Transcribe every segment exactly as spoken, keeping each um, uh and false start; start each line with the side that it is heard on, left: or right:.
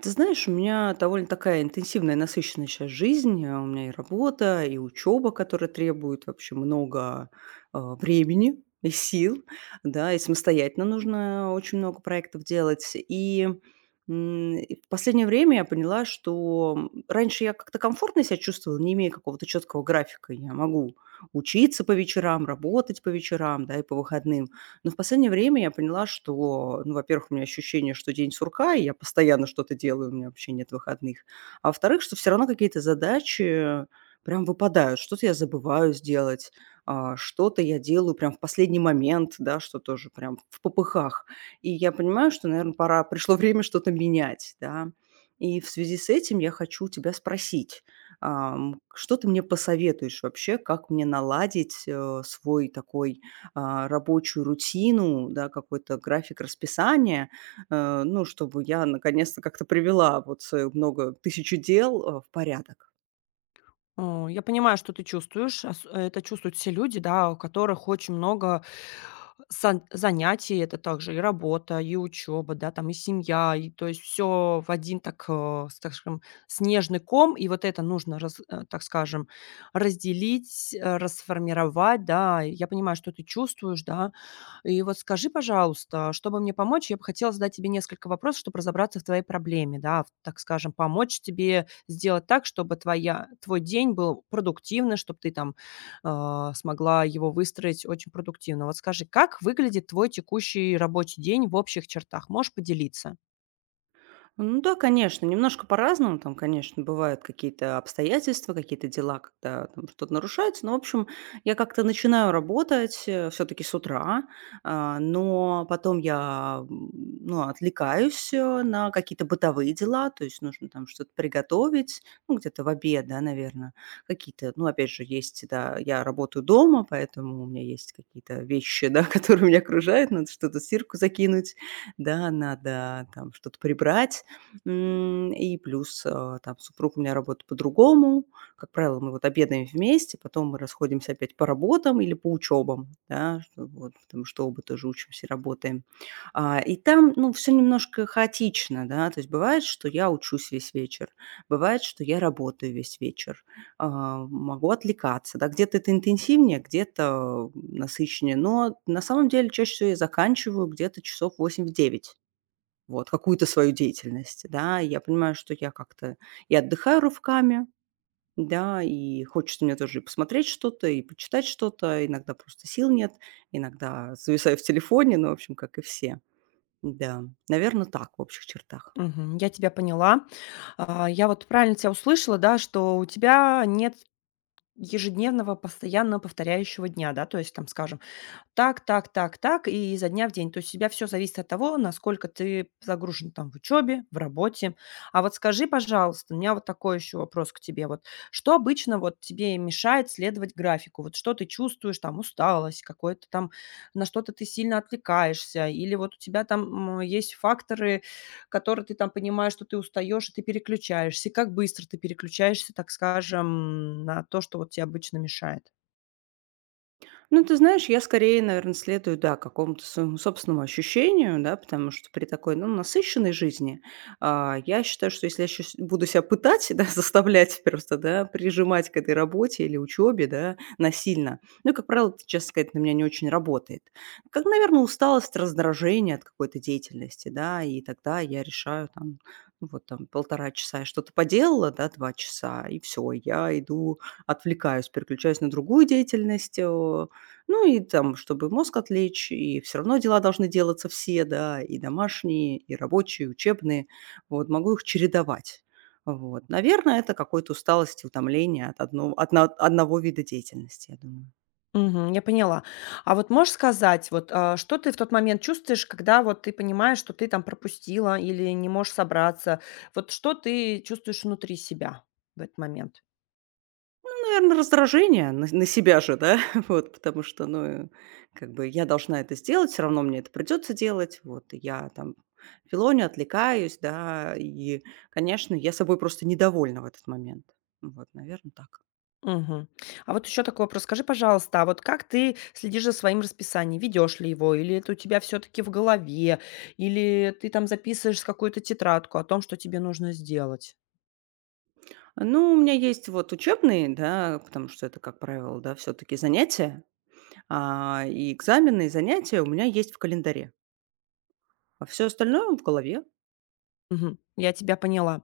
right: Ты знаешь, у меня довольно такая интенсивная, насыщенная сейчас жизнь. Э, У меня и работа, и учеба, которая требует вообще много э, времени и сил, да, и самостоятельно нужно очень много проектов делать. И м, и в последнее время я поняла, что м, раньше я как-то комфортно себя чувствовала, не имея какого-то четкого графика. Я могу учиться по вечерам, работать по вечерам, да, и по выходным. Но в последнее время я поняла, что, ну, во-первых, у меня ощущение, что день сурка, и я постоянно что-то делаю, у меня вообще нет выходных. А во-вторых, что все равно какие-то задачи прям выпадают. Что-то я забываю сделать, а, что-то я делаю прям в последний момент, да, что тоже прям в попыхах. И я понимаю, что, наверное, пора, пришло время что-то менять, да. И в связи с этим я хочу тебя спросить, ам, что ты мне посоветуешь вообще, как мне наладить э, свой такой а, рабочую рутину, да, какой-то график расписания, э, ну, чтобы я наконец-то как-то привела вот свое много тысячу дел, э, в порядок.
left: Э, я понимаю, что ты чувствуешь. Ос э, это чувствуют все люди, да, у которых очень много сан занятий. Это также и работа, и учеба, да, там и семья, и то есть все в один, так, э, с так скажем, снежный ком. И вот это нужно раз э, так скажем, разделить, э, расформировать, да. Я понимаю, что ты чувствуешь, да. И вот скажи, пожалуйста, а чтобы мне помочь, я бы хотела задать тебе несколько вопросов, чтобы разобраться в твоей проблеме, да, в- так скажем, помочь тебе сделать так, чтобы твоя, твой день был продуктивный, чтобы ты там а, смогла его выстроить очень продуктивно. Вот скажи, как выглядит твой текущий рабочий день в общих чертах? Можешь поделиться?
right: Ну да, конечно, немножко по-разному. Там, конечно, бывают какие-то обстоятельства, какие-то дела, когда там что-то нарушается. Но, в общем, я как-то начинаю работать все-таки с утра, а, но потом я м, ну, отвлекаюсь э, на какие-то бытовые дела, то есть нужно там что-то приготовить, ну, где-то в обед, да, наверное, какие-то, ну, опять же, есть, да, я работаю дома, поэтому у меня есть какие-то вещи, да, которые меня окружают, надо что-то в стирку закинуть, да, надо там что-то прибрать. М, и плюс, а, там супруг у меня работает по-другому. Как правило, мы вот обедаем вместе, потом мы расходимся опять по работам или по учебам, да, что вот, потому что оба тоже учимся и работаем. А, и там, ну, все немножко хаотично, да, то есть бывает, что я учусь весь вечер, бывает, что я работаю весь вечер, а, могу отвлекаться, да, где-то это интенсивнее, где-то насыщеннее, но на самом деле чаще всего я заканчиваю где-то часов восемь в девять. Вот, какую-то свою деятельность, да. И я понимаю, что я как-то и отдыхаю рывками, да, и хочется мне тоже и посмотреть что-то, и почитать что-то. Иногда просто сил нет, иногда зависаю в телефоне, ну, в общем, как и все. Да, наверное, так в общих чертах.
left: Мгм, я тебя поняла. А, Я вот правильно тебя услышала, да, что у тебя нет ежедневного, постоянно повторяющего дня, да, то есть там, скажем, так, так, так, так и изо дня в день. То есть у тебя всё зависит от того, насколько ты загружен там в учебе, в работе. А вот скажи, пожалуйста, у меня вот такой еще вопрос к тебе. Вот что обычно вот тебе мешает следовать графику? Вот что ты чувствуешь, там усталость, какое-то там на что-то ты сильно отвлекаешься или вот у тебя там, м, есть факторы, которые ты там понимаешь, что ты устаешь, и ты переключаешься? И как быстро ты переключаешься, так скажем, на то, что вот тебе обычно мешает?
right: Ну, ты знаешь, я скорее, наверное, следую, да, какому-то своему собственному ощущению, да, потому что при такой, ну, насыщенной жизни, а, я считаю, что если я щас буду себя пытать, да, заставлять просто, да, прижимать к этой работе или учебе, да, насильно, ну, как правило, это, честно сказать, на меня не очень работает. Как, наверное, усталость, раздражение от какой-то деятельности, да, и тогда я решаю там, ну, вот там полтора часа я что-то поделала, да, два часа, и все, я иду, отвлекаюсь, переключаюсь на другую деятельность, э, ну и там, чтобы мозг отвлечь, и все равно дела должны делаться все, да, и домашние, и рабочие, и учебные. Вот, могу их чередовать. Вот. Наверное, это какой-то усталость и утомление от одно от на одного вида деятельности, я думаю.
left: Мгм. Я поняла. А вот можешь сказать, вот, а, что ты в тот момент чувствуешь, когда вот ты понимаешь, что ты там пропустила или не можешь собраться? Вот что ты чувствуешь внутри себя в этот момент?
right: Ну, наверно, раздражение на на себя же, да, вот, потому что, ну, э, как бы я должна это сделать, все равно мне это придется делать. Вот, и я там филоню, отвлекаюсь, да, и, конечно, я собой просто недовольна в этот момент. Вот, наверное, так.
left: Мгм. А вот еще такой вопрос. Скажи, пожалуйста, а вот как ты следишь за своим расписанием? Ведешь ли его? Или это у тебя все-таки в голове? Или ты там записываешь в какую-то тетрадку о том, что тебе нужно сделать?
right: Ну, у меня есть вот учебные, да, потому что это, как правило, да, все-таки занятия, а, и экзамены, и занятия у меня есть в календаре, а все остальное в голове.
left: Мгм. Я тебя поняла.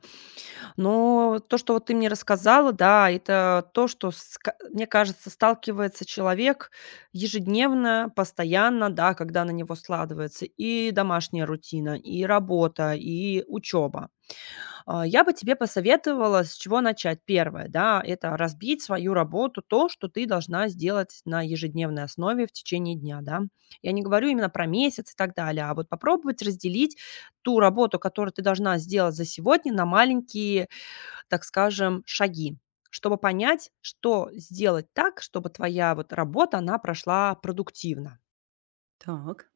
left: Но то, что вот ты мне рассказала, да, это то, что, ска мне кажется, сталкивается человек ежедневно, постоянно, да, когда на него складывается и домашняя рутина, и работа, и учеба. А, я бы тебе посоветовала, с чего начать. Первое, да, это разбить свою работу, то, что ты должна сделать на ежедневной основе в течение дня, да. Я не говорю именно про месяц и так далее, а вот попробовать разделить ту работу, которую ты должна сделать за сегодня, на маленькие, так скажем, шаги, чтобы понять, что сделать так, чтобы твоя вот работа, она прошла продуктивно.
right: Так.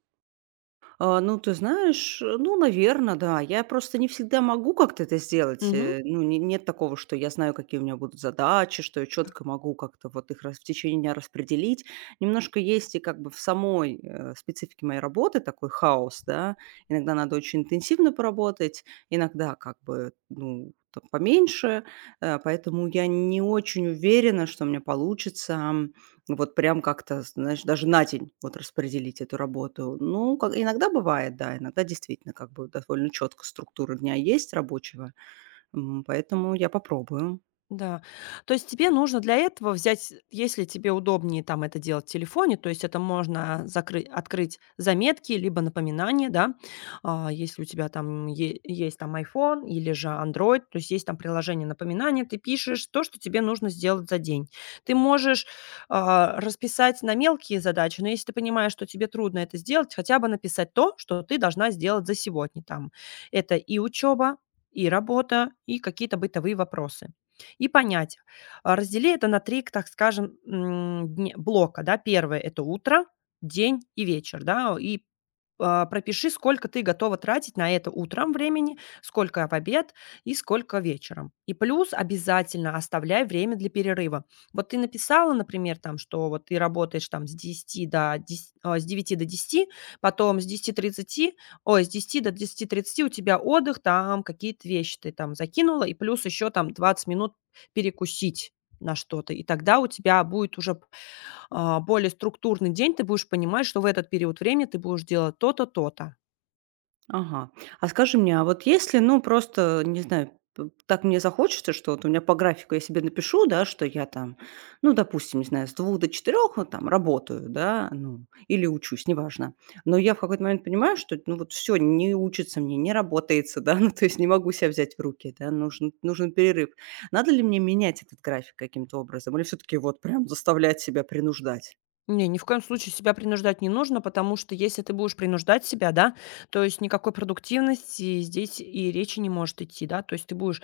right: А, ну, ты знаешь, э, ну, наверное, да. Я просто не всегда могу как-то это сделать.
left: Мгм.
right: Э, ну, не нет такого, что я знаю, какие у меня будут задачи, что я четко могу как-то вот их рас в течение дня распределить. Немножко есть и как бы в самой, э, специфике моей работы такой хаос, да. Иногда надо очень интенсивно поработать, иногда как бы, ну, там поменьше. Э, поэтому я не очень уверена, что у меня получится, ну, вот прям как-то, знаешь, даже на день вот распределить эту работу. Ну, как иногда бывает, да, иногда действительно как бы довольно четко структура дня есть рабочего, м, поэтому я попробую.
left: Да. То есть тебе нужно для этого взять, если тебе удобнее там это делать в телефоне, то есть это можно закрыть, открыть заметки, либо напоминания, да. А, если у тебя там е- есть там iPhone или же Android, то есть есть там приложение напоминания, ты пишешь то, что тебе нужно сделать за день. Ты можешь а, расписать на мелкие задачи, но если ты понимаешь, что тебе трудно это сделать, хотя бы написать то, что ты должна сделать за сегодня там. Это и учеба, и работа, и какие-то бытовые вопросы и понять. А, раздели это на три, так скажем, м, дне блока, да. Первое это утро, день и вечер, да. И, а, пропиши, сколько ты готова тратить на это утром времени, сколько в обед и сколько вечером. И плюс обязательно оставляй время для перерыва. Вот ты написала, например, там, что вот ты работаешь там с десяти до дес а, с девяти до десяти, потом с десяти тридцати ой, с десяти до десяти тридцати у тебя отдых, там какие-то вещи ты там закинула, и плюс еще там двадцать минут перекусить на что-то. И тогда у тебя будет уже, а, более структурный день. Ты будешь понимать, что в этот период времени ты будешь делать то-то, то-то.
right: Ага. А скажи мне, а вот если, ну, просто, не знаю, п так мне захочется, что вот у меня по графику я себе напишу, да, что я там, ну, допустим, не знаю, с двух до четырех, вот там работаю, да, ну, или учусь, неважно. Но я в какой-то момент понимаю, что, ну, вот все, не учится мне, не работается, да, ну, то есть не могу себя взять в руки, да, нужен нужен перерыв. Надо ли мне менять этот график каким-то образом или все таки вот прям заставлять себя, принуждать?
left: Не, ни в коем случае себя принуждать не нужно, потому что если ты будешь принуждать себя, да, то есть никакой продуктивности здесь и речи не может идти, да, то есть ты будешь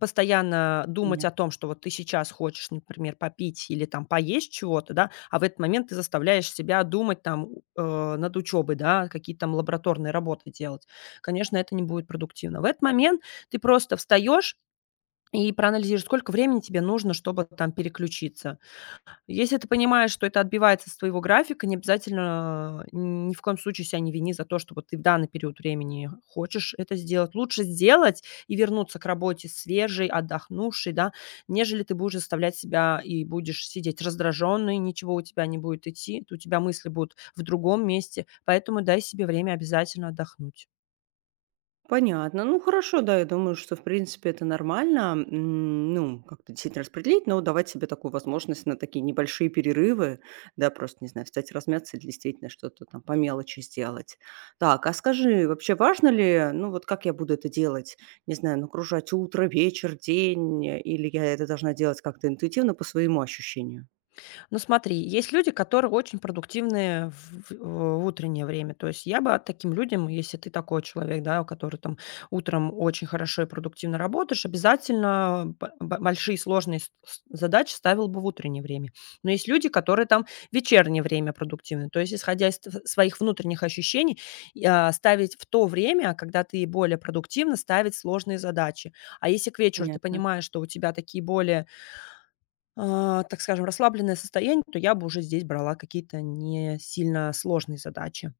left: постоянно думать о том, что вот ты сейчас хочешь, например, попить или там поесть чего-то, да, а в этот момент ты заставляешь себя думать там у- э, над учебой, да, какие-то там лабораторные работы делать. Конечно, это не будет продуктивно. В этот момент ты просто встаешь и проанализируешь, сколько времени тебе нужно, чтобы там переключиться, если ты понимаешь, что это отбивается с твоего графика, не обязательно, э, ни в коем случае себя не вини за то, что вот ты в данный период времени хочешь это сделать. Лучше сделать и вернуться к работе свежей, отдохнувшей, да, нежели ты будешь заставлять себя и будешь сидеть раздраженный, ничего у тебя не будет идти, у тебя мысли будут в другом месте. Поэтому дай себе время обязательно отдохнуть.
right: Понятно. Ну хорошо, да, я думаю, что в принципе это нормально, м, ну, как-то действительно распределить, но давать себе такую возможность на такие небольшие перерывы, да, просто, не знаю, встать размяться или действительно что-то там по мелочи сделать. Так, а скажи, вообще важно ли, ну вот как я буду это делать? Не знаю, нагружать утро, вечер, день, или я это должна делать как-то интуитивно по своему ощущению?
left: Ну смотри, есть люди, которые очень продуктивные в в утреннее время. То есть я бы таким людям, если ты такой человек, да, который там утром очень хорошо и продуктивно работаешь, обязательно б- б- большие сложные с- с- задачи ставил бы в утреннее время. Но есть люди, которые там в вечернее время продуктивны. То есть исходя из т- своих внутренних ощущений, я- ставить в то время, когда ты более продуктивно, ставить сложные задачи. А если к вечеру ты
right: Понятно.
left: понимаешь, что у тебя такие более а, так скажем, расслабленное состояние, то я бы уже здесь брала какие-то не сильно сложные задачи.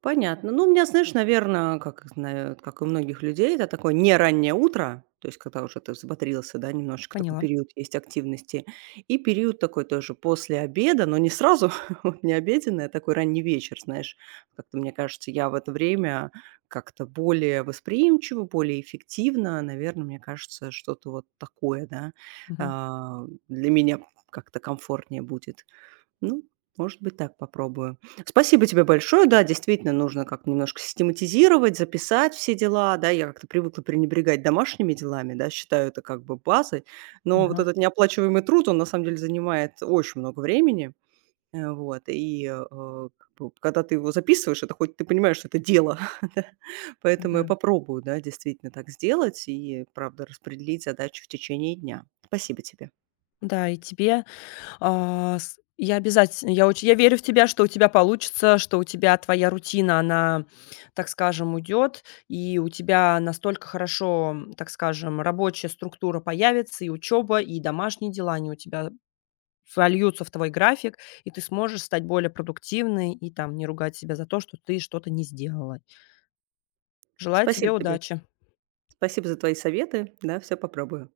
right: Понятно. Ну, у меня, знаешь, наверное, как, зна как и у многих людей, это такое не раннее утро, то есть когда уже ты взбодрился, да, немножечко такой
left: Поняла.
right: период есть активности, и период такой тоже после обеда, но не сразу, вот не обеденный, а такой ранний вечер, знаешь. Как-то, мне кажется, я в это время как-то более восприимчива, более эффективна, наверное, мне кажется, что-то вот такое, да,
left: Мгм.
right: а, для меня как-то комфортнее будет. Ну, может быть, так попробую. Спасибо тебе большое. Да, действительно, нужно как-то немножко систематизировать, записать все дела. Да, я как-то привыкла пренебрегать домашними делами, да, считаю это как бы базой. Но вот
left: Ага.
right: этот неоплачиваемый труд, он на самом деле занимает очень много времени. Э, Вот, и э, э, как бы, когда ты его записываешь, это хоть ты понимаешь, что это дело. да. Поэтому я
left: Да.
right: попробую, да, действительно так сделать и, правда, распределить задачу в течение дня. Спасибо тебе.
left: Да, и тебе, а, с я обязательно я очень я верю в тебя, что у тебя получится, что у тебя твоя рутина, она, так скажем, уйдет, и у тебя настолько хорошо, м, так скажем, рабочая структура появится, и учеба, и домашние дела, они у тебя вольются в твой график, и ты сможешь стать более продуктивной и там не ругать себя за то, что ты что-то не сделала. Желаю тебе
right: Спасибо тебе.
left: удачи.
right: Спасибо за твои советы. Да, все попробую.